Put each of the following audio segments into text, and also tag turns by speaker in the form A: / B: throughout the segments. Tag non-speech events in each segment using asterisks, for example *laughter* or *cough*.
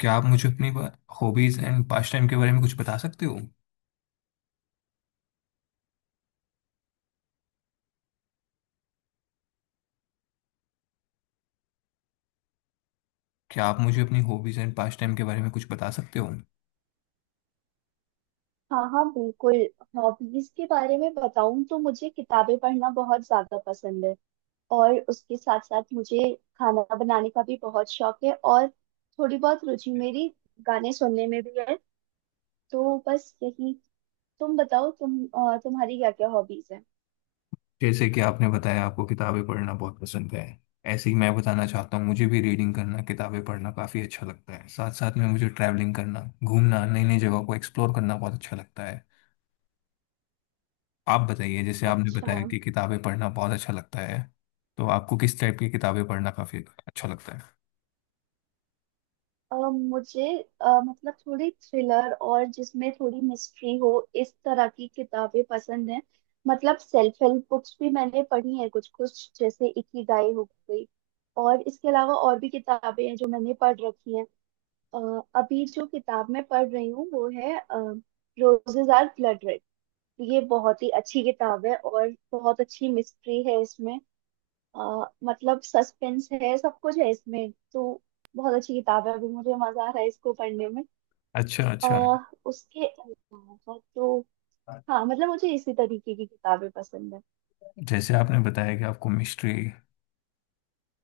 A: क्या आप मुझे अपनी हॉबीज एंड पास्ट टाइम के बारे में कुछ बता सकते हो। क्या आप मुझे अपनी हॉबीज एंड पास्ट टाइम के बारे में कुछ बता सकते हो।
B: हाँ, हाँ, बिल्कुल। हॉबीज के बारे में बताऊं तो मुझे किताबें पढ़ना बहुत ज्यादा पसंद है। और उसके साथ साथ मुझे खाना बनाने का भी बहुत शौक है। और थोड़ी बहुत रुचि मेरी गाने सुनने में भी है। तो बस यही। तुम बताओ, तुम तुम्हारी क्या क्या हॉबीज हैं?
A: जैसे कि आपने बताया आपको किताबें पढ़ना बहुत पसंद है, ऐसे ही मैं बताना चाहता हूँ मुझे भी रीडिंग करना, किताबें पढ़ना काफ़ी अच्छा लगता है। साथ साथ में मुझे ट्रैवलिंग करना, घूमना, नई नई जगह को एक्सप्लोर करना बहुत अच्छा लगता है। आप बताइए, जैसे आपने
B: अच्छा।
A: बताया कि किताबें पढ़ना बहुत अच्छा लगता है, तो आपको किस टाइप की किताबें पढ़ना काफ़ी अच्छा लगता है।
B: मुझे मतलब थोड़ी थ्रिलर और जिसमें थोड़ी मिस्ट्री हो, इस तरह की किताबें पसंद हैं। मतलब सेल्फ हेल्प बुक्स भी मैंने पढ़ी हैं, कुछ कुछ जैसे इकिगाई हो गई। और इसके अलावा और भी किताबें हैं जो मैंने पढ़ रखी हैं। अभी जो किताब मैं पढ़ रही हूँ वो है रोजेज आर ब्लड रेड। ये बहुत ही अच्छी किताब है और बहुत अच्छी मिस्ट्री है इसमें। अ, मतलब सस्पेंस है, सब कुछ है इसमें। तो बहुत अच्छी किताब है, अभी मुझे मजा आ रहा है इसको पढ़ने में।
A: अच्छा
B: आ,
A: अच्छा।
B: उसके अलावा तो हाँ, मतलब मुझे इसी तरीके की किताबें पसंद है।
A: जैसे आपने बताया कि आपको मिस्ट्री,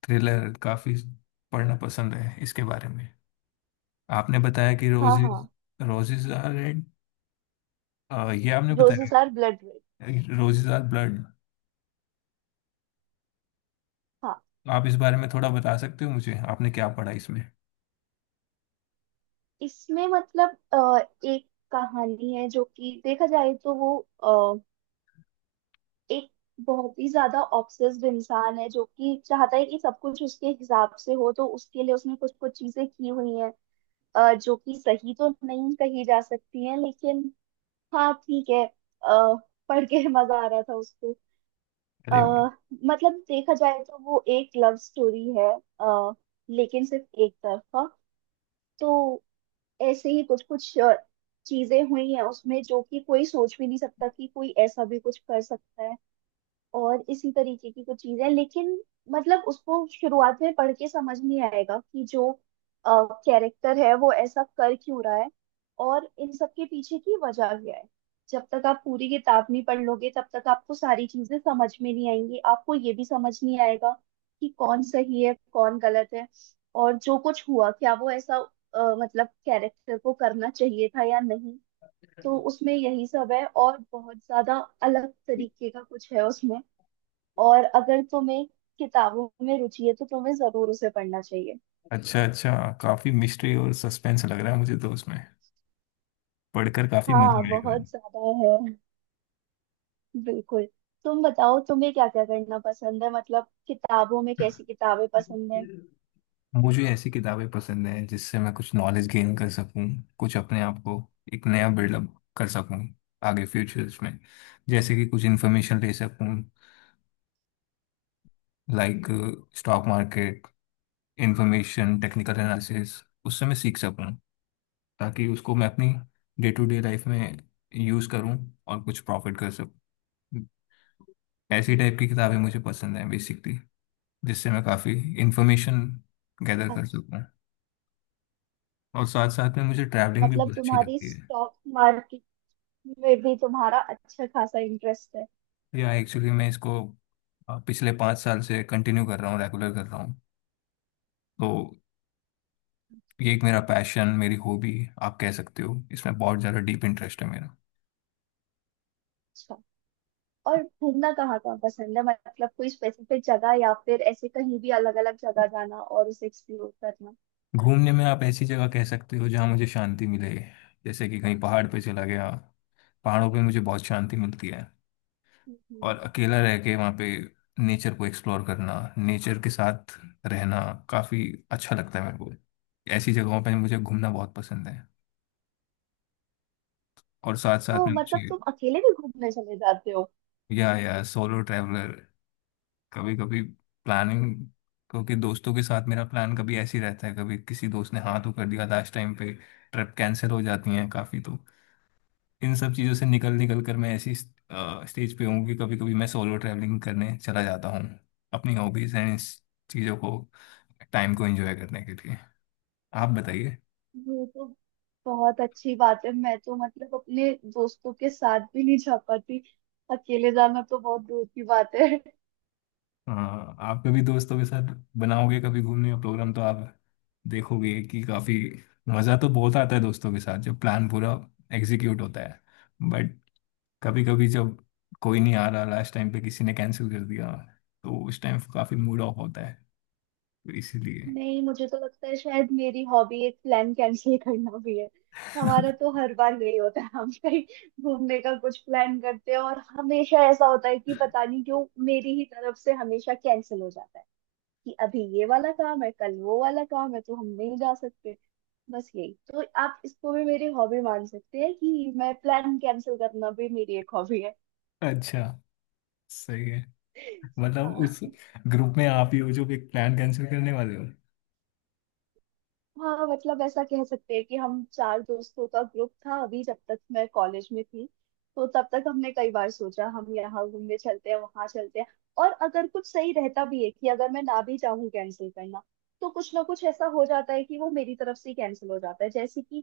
A: थ्रिलर काफी पढ़ना पसंद है, इसके बारे में आपने बताया कि
B: हाँ,
A: रोजेज,
B: हाँ।
A: रोजेज आर रेड ये आपने बताया,
B: roses are blood red.
A: Roses are blood.
B: हाँ।
A: आप इस बारे में थोड़ा बता सकते हो मुझे आपने क्या पढ़ा इसमें।
B: इसमें मतलब एक कहानी है, जो कि देखा जाए तो वो अ, एक बहुत ही ज्यादा ऑब्सेस्ड इंसान है, जो कि चाहता है कि सब कुछ उसके हिसाब से हो, तो उसके लिए उसने कुछ कुछ चीजें की हुई हैं। जो कि सही तो नहीं कही जा सकती है, लेकिन हाँ ठीक है। पढ़ के *laughs* मजा आ रहा था उसको। अ,
A: अरे वाह।
B: मतलब देखा जाए तो वो एक लव स्टोरी है, अ, लेकिन सिर्फ एक तरफा। तो ऐसे ही कुछ कुछ चीजें हुई हैं उसमें, जो कि कोई सोच भी नहीं सकता कि कोई ऐसा भी कुछ कर सकता है। और इसी तरीके की कुछ चीजें, लेकिन मतलब उसको शुरुआत में पढ़ के समझ नहीं आएगा कि जो कैरेक्टर है वो ऐसा कर क्यों रहा है, और इन सब के पीछे की वजह क्या है। जब तक आप पूरी किताब नहीं पढ़ लोगे तब तक आपको सारी चीजें समझ में नहीं आएंगी। आपको ये भी समझ नहीं आएगा कि कौन सही है, कौन गलत है, और जो कुछ हुआ क्या वो ऐसा मतलब कैरेक्टर को करना चाहिए था या नहीं। तो उसमें यही सब है, और बहुत ज्यादा अलग तरीके का कुछ है उसमें। और अगर तुम्हें किताबों में रुचि है तो तुम्हें जरूर उसे पढ़ना चाहिए।
A: अच्छा अच्छा, काफी मिस्ट्री और सस्पेंस लग रहा है मुझे तो उसमें, पढ़कर काफी
B: हाँ,
A: मजा आएगा।
B: बहुत ज्यादा है, बिल्कुल। तुम बताओ तुम्हें क्या क्या करना पसंद है? मतलब किताबों में कैसी किताबें पसंद है?
A: मुझे ऐसी किताबें पसंद हैं जिससे मैं कुछ नॉलेज गेन कर सकूं, कुछ अपने आप को एक नया बिल्डअप कर सकूं, आगे फ्यूचर्स में जैसे कि कुछ इन्फॉर्मेशन ले सकूं, like stock market information, technical analysis, उससे मैं सीख सकूं ताकि उसको मैं अपनी डे टू डे लाइफ में यूज़ करूं और कुछ प्रॉफिट कर सकूं। ऐसी टाइप की किताबें मुझे पसंद हैं बेसिकली, जिससे मैं काफ़ी इंफॉर्मेशन गैदर कर
B: अच्छा।
A: सकूं। और साथ साथ में मुझे ट्रैवलिंग भी
B: मतलब
A: बहुत अच्छी
B: तुम्हारी
A: लगती है।
B: स्टॉक मार्केट में भी तुम्हारा अच्छा खासा इंटरेस्ट है।
A: या एक्चुअली मैं इसको पिछले 5 साल से कंटिन्यू कर रहा हूँ, रेगुलर कर रहा हूँ तो,
B: अच्छा,
A: ये एक मेरा पैशन, मेरी हॉबी आप कह सकते हो, इसमें बहुत ज़्यादा डीप इंटरेस्ट है मेरा।
B: अच्छा। और घूमना कहाँ कहाँ पसंद है? मतलब कोई स्पेसिफिक जगह, या फिर ऐसे कहीं भी अलग अलग जगह जाना और उसे एक्सप्लोर करना?
A: घूमने में आप ऐसी जगह कह सकते हो जहाँ मुझे शांति मिले, जैसे कि कहीं पहाड़ पे चला गया, पहाड़ों पे मुझे बहुत शांति मिलती है,
B: हम्म।
A: और
B: हम्म।
A: अकेला रह के वहाँ पे नेचर को एक्सप्लोर करना, नेचर के साथ रहना काफ़ी अच्छा लगता है मेरे को। ऐसी जगहों पे मुझे घूमना बहुत पसंद है। और साथ साथ
B: तो
A: में
B: मतलब
A: मुझे,
B: तुम अकेले भी घूमने चले जाते हो?
A: या सोलो ट्रैवलर, कभी कभी प्लानिंग, क्योंकि दोस्तों के साथ मेरा प्लान कभी ऐसे ही रहता है, कभी किसी दोस्त ने हाँ तो कर दिया लास्ट टाइम पे, ट्रिप कैंसिल हो जाती है काफ़ी, तो इन सब चीज़ों से निकल निकल कर मैं ऐसी स्टेज पे हूँ कि कभी कभी मैं सोलो ट्रैवलिंग करने चला जाता हूँ, अपनी हॉबीज एंड इस चीज़ों को, टाइम को एंजॉय करने के लिए। आप बताइए।
B: ये तो बहुत अच्छी बात है। मैं तो मतलब अपने दोस्तों के साथ भी नहीं जा पाती, अकेले जाना तो बहुत दूर की बात है।
A: हाँ, आप कभी दोस्तों के साथ बनाओगे कभी घूमने का प्रोग्राम तो आप देखोगे कि काफ़ी मज़ा तो बहुत आता है दोस्तों के साथ, जब प्लान पूरा एग्जीक्यूट होता है। बट कभी कभी जब कोई नहीं आ रहा, लास्ट टाइम पे किसी ने कैंसिल कर दिया, तो उस टाइम काफ़ी मूड ऑफ होता है, तो इसीलिए
B: नहीं, मुझे तो लगता है शायद मेरी हॉबी एक प्लान कैंसिल करना भी है। हमारा
A: *laughs*
B: तो हर बार यही होता है, हम कहीं घूमने का कुछ प्लान करते हैं और हमेशा ऐसा होता है कि पता नहीं क्यों मेरी ही तरफ से हमेशा कैंसिल हो जाता है। कि अभी ये वाला काम है, कल वो वाला काम है, तो हम नहीं जा सकते। बस यही, तो आप इसको भी मेरी हॉबी मान सकते हैं कि मैं प्लान कैंसिल करना भी मेरी एक हॉबी है।
A: अच्छा, सही है, मतलब
B: हाँ।
A: उस ग्रुप में आप ही हो जो एक प्लान कैंसिल करने वाले हो।
B: हाँ, मतलब ऐसा कह सकते हैं कि हम चार दोस्तों का ग्रुप था, अभी जब तक मैं कॉलेज में थी तो तब तक हमने कई बार सोचा हम यहाँ घूमने चलते हैं, वहां चलते हैं। और अगर कुछ सही रहता भी है कि अगर मैं ना भी चाहूँ कैंसिल करना, तो कुछ ना कुछ ऐसा हो जाता है कि वो मेरी तरफ से कैंसिल हो जाता है। जैसे कि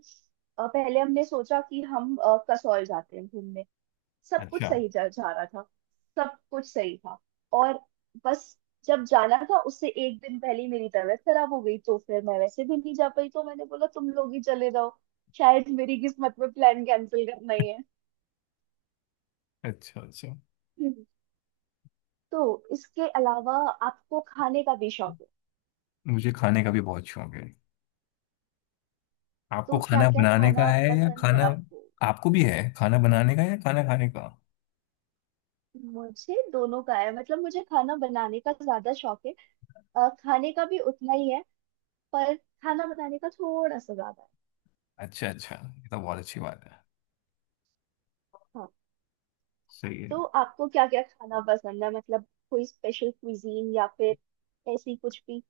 B: पहले हमने सोचा कि हम कसौल जाते हैं घूमने। सब कुछ
A: अच्छा
B: सही जा जा रहा था। सब कुछ सही था, और बस, जब जाना था उससे एक दिन पहले ही मेरी तबीयत खराब हो गई, तो फिर मैं वैसे भी नहीं जा पाई, तो मैंने बोला तुम लोग ही चले जाओ। शायद मेरी किस्मत में प्लान कैंसिल करना ही है।
A: अच्छा। अच्छा,
B: *laughs* हम्म। तो इसके अलावा आपको खाने का भी शौक है,
A: मुझे खाने का भी बहुत शौक है। आपको
B: तो क्या
A: खाना
B: क्या
A: बनाने का
B: खाना
A: है या
B: पसंद है
A: खाना,
B: आपको?
A: आपको भी है खाना बनाने का या खाना खाने का।
B: मुझे दोनों का है, मतलब मुझे खाना बनाने का ज्यादा शौक है। खाने का भी उतना ही है, पर खाना बनाने का थोड़ा सा ज्यादा है।
A: अच्छा अच्छा, ये तो बहुत अच्छी बात है।
B: हाँ।
A: सही है।
B: तो आपको क्या क्या खाना पसंद है? मतलब कोई स्पेशल क्विजीन, या फिर ऐसी कुछ भी,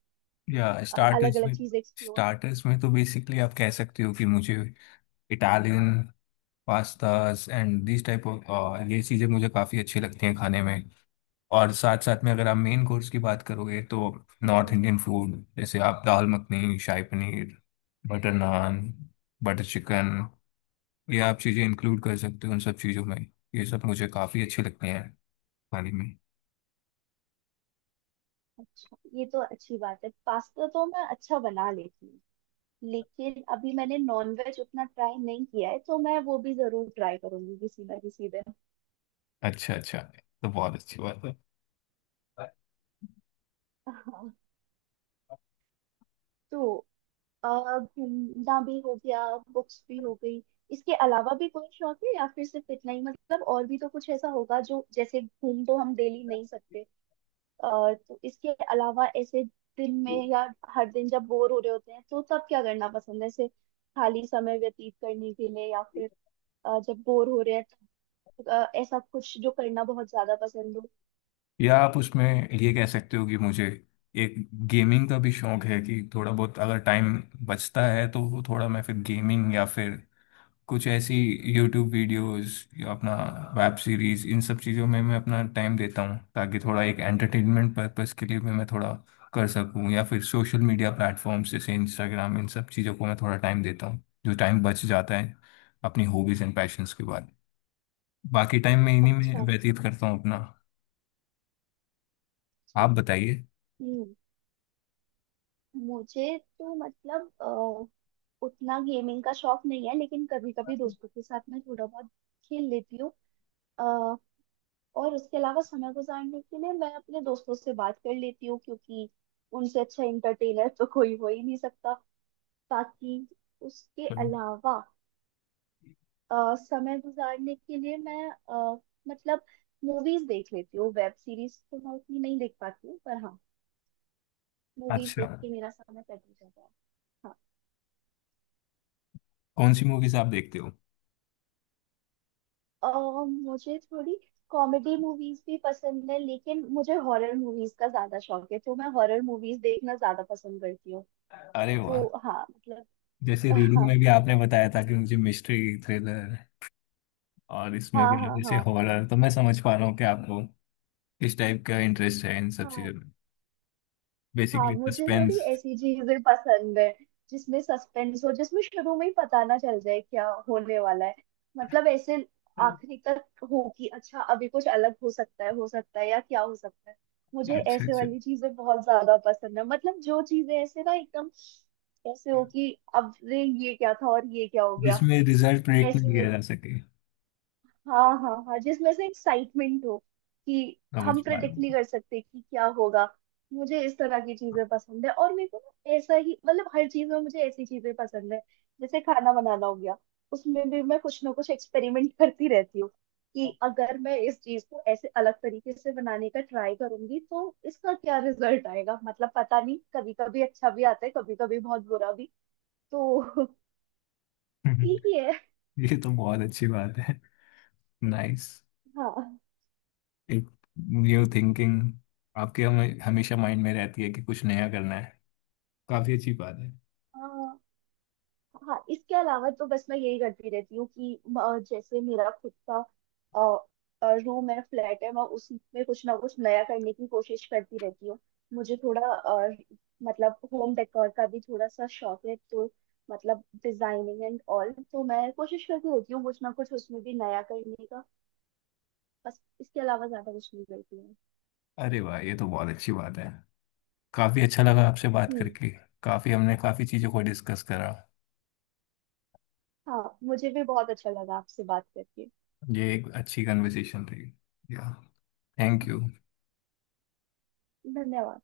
A: या
B: अलग
A: स्टार्टर्स
B: अलग
A: में,
B: चीज एक्सप्लोर?
A: स्टार्टर्स में तो बेसिकली आप कह सकते हो कि मुझे Italian pastas and this type of, ये चीज़ें मुझे काफ़ी अच्छी लगती हैं खाने में। और साथ साथ में अगर आप मेन कोर्स की बात करोगे तो नॉर्थ इंडियन फूड जैसे आप dal makhani, shahi paneer, butter naan, butter chicken, ये आप चीज़ें इंक्लूड कर सकते हो उन सब चीज़ों में। ये सब मुझे काफ़ी अच्छे लगते हैं खाने में।
B: अच्छा, ये तो अच्छी बात है। पास्ता तो मैं अच्छा बना लेती हूँ, लेकिन अभी मैंने नॉनवेज उतना ट्राई नहीं किया है, तो मैं वो भी जरूर ट्राई करूंगी किसी ना किसी दिन।
A: अच्छा अच्छा, तो बहुत अच्छी बात है।
B: *laughs* हाँ। तो अ, घूमना भी हो गया, बुक्स भी हो गई, इसके अलावा भी कोई शौक है या फिर सिर्फ इतना ही? मतलब और भी तो कुछ ऐसा होगा जो, जैसे घूम तो हम डेली नहीं सकते। अ, तो इसके अलावा ऐसे दिन में, या हर दिन जब बोर हो रहे होते हैं तो तब क्या करना पसंद है, ऐसे खाली समय व्यतीत करने के लिए, या फिर जब बोर हो रहे हैं तो ऐसा कुछ जो करना बहुत ज्यादा पसंद हो?
A: या आप उसमें ये कह सकते हो कि मुझे एक गेमिंग का भी शौक है, कि थोड़ा बहुत अगर टाइम बचता है तो वो थोड़ा मैं फिर गेमिंग या फिर कुछ ऐसी यूट्यूब वीडियोस या अपना वेब सीरीज, इन सब चीज़ों में मैं अपना टाइम देता हूँ ताकि थोड़ा एक एंटरटेनमेंट पर्पस के लिए भी मैं थोड़ा कर सकूँ, या फिर सोशल मीडिया प्लेटफॉर्म्स जैसे इंस्टाग्राम, इन सब चीज़ों को मैं थोड़ा टाइम देता हूँ, जो टाइम बच जाता है अपनी हॉबीज एंड पैशंस के बाद। बाकी टाइम मैं इन्हीं में
B: अच्छा,
A: व्यतीत करता हूँ अपना।
B: अच्छा।
A: आप बताइए।
B: हम्म। मुझे तो मतलब उतना गेमिंग का शौक नहीं है, लेकिन कभी कभी दोस्तों के साथ मैं थोड़ा बहुत खेल लेती हूँ। और उसके अलावा समय गुजारने के लिए मैं अपने दोस्तों से बात कर लेती हूँ, क्योंकि उनसे अच्छा इंटरटेनर तो कोई हो ही नहीं सकता। बाकी उसके अलावा समय गुजारने के लिए मैं मतलब मूवीज देख लेती हूँ। वेब सीरीज तो मैं उतनी नहीं देख पाती हूँ, पर हाँ, मूवीज
A: अच्छा।
B: देख के मेरा समय कट ही जाता है। हाँ।
A: कौन सी मूवीज आप देखते हो।
B: मुझे थोड़ी कॉमेडी मूवीज भी पसंद है, लेकिन मुझे हॉरर मूवीज का ज्यादा शौक है, तो मैं हॉरर मूवीज देखना ज्यादा पसंद करती हूँ।
A: अरे वाह,
B: तो हाँ
A: जैसे रीडिंग
B: मतलब।
A: में भी
B: *laughs*
A: आपने बताया था कि मुझे मिस्ट्री थ्रिलर, और इसमें
B: हाँ,
A: अगर
B: हाँ,
A: जैसे
B: हाँ,
A: हॉरर, तो मैं समझ पा रहा हूँ कि आपको किस टाइप का इंटरेस्ट है इन सब चीज़ों
B: हाँ,
A: में,
B: हाँ।
A: बेसिकली
B: मुझे थोड़ी
A: सस्पेंस।
B: ऐसी चीजें पसंद है जिसमें सस्पेंस हो, जिसमें शुरू में ही पता ना चल जाए क्या होने वाला है। मतलब ऐसे आखिरी तक हो कि अच्छा अभी कुछ अलग हो सकता है, हो सकता है, या क्या हो सकता है। मुझे
A: अच्छा
B: ऐसे
A: अच्छा।
B: वाली चीजें बहुत ज्यादा पसंद है, मतलब जो चीजें ऐसे ना एकदम ऐसे हो कि अब रे ये क्या था और ये क्या हो गया,
A: जिसमें रिजल्ट प्रेडिक्ट नहीं
B: ऐसे।
A: किया जा सके,
B: हाँ, हाँ, हाँ, जिसमें से एक्साइटमेंट हो कि
A: समझ
B: हम
A: पा
B: प्रेडिक्ट नहीं
A: रहा
B: कर सकते कि क्या होगा। मुझे इस तरह की चीजें पसंद है, और मेरे को ना ऐसा ही मतलब हर चीज में मुझे ऐसी चीजें पसंद है। जैसे खाना बनाना हो गया, उसमें भी मैं कुछ ना कुछ एक्सपेरिमेंट *laughs* करती रहती हूँ। कि अगर मैं इस चीज को ऐसे अलग तरीके से बनाने का ट्राई करूंगी तो इसका क्या रिजल्ट आएगा। मतलब पता नहीं, कभी कभी अच्छा भी आता है, कभी कभी बहुत बुरा भी। तो *laughs*
A: हूँ
B: ठीक ही है।
A: *laughs* ये तो बहुत अच्छी बात है। नाइस,
B: हाँ।
A: एक न्यू थिंकिंग आपके हमें हमेशा माइंड में रहती है कि कुछ नया करना है, काफी अच्छी बात है।
B: हाँ, हाँ इसके अलावा तो बस मैं यही करती रहती हूँ कि जैसे मेरा खुद का रूम है, फ्लैट है, मैं उसी में कुछ ना कुछ नया करने की कोशिश करती रहती हूँ। मुझे थोड़ा मतलब होम डेकोर का भी थोड़ा सा शौक है, तो मतलब डिजाइनिंग एंड ऑल, तो मैं कोशिश करती रहती हूँ कुछ ना कुछ उसमें भी नया करने का। बस इसके अलावा ज्यादा कुछ नहीं करती हूँ।
A: अरे वाह, ये तो बहुत अच्छी बात है, काफी अच्छा लगा आपसे बात
B: हम्म।
A: करके, काफी हमने काफी चीजों को डिस्कस करा,
B: हाँ, मुझे भी बहुत अच्छा लगा आपसे बात करके।
A: ये एक अच्छी कन्वर्सेशन रही, या थैंक यू।
B: धन्यवाद।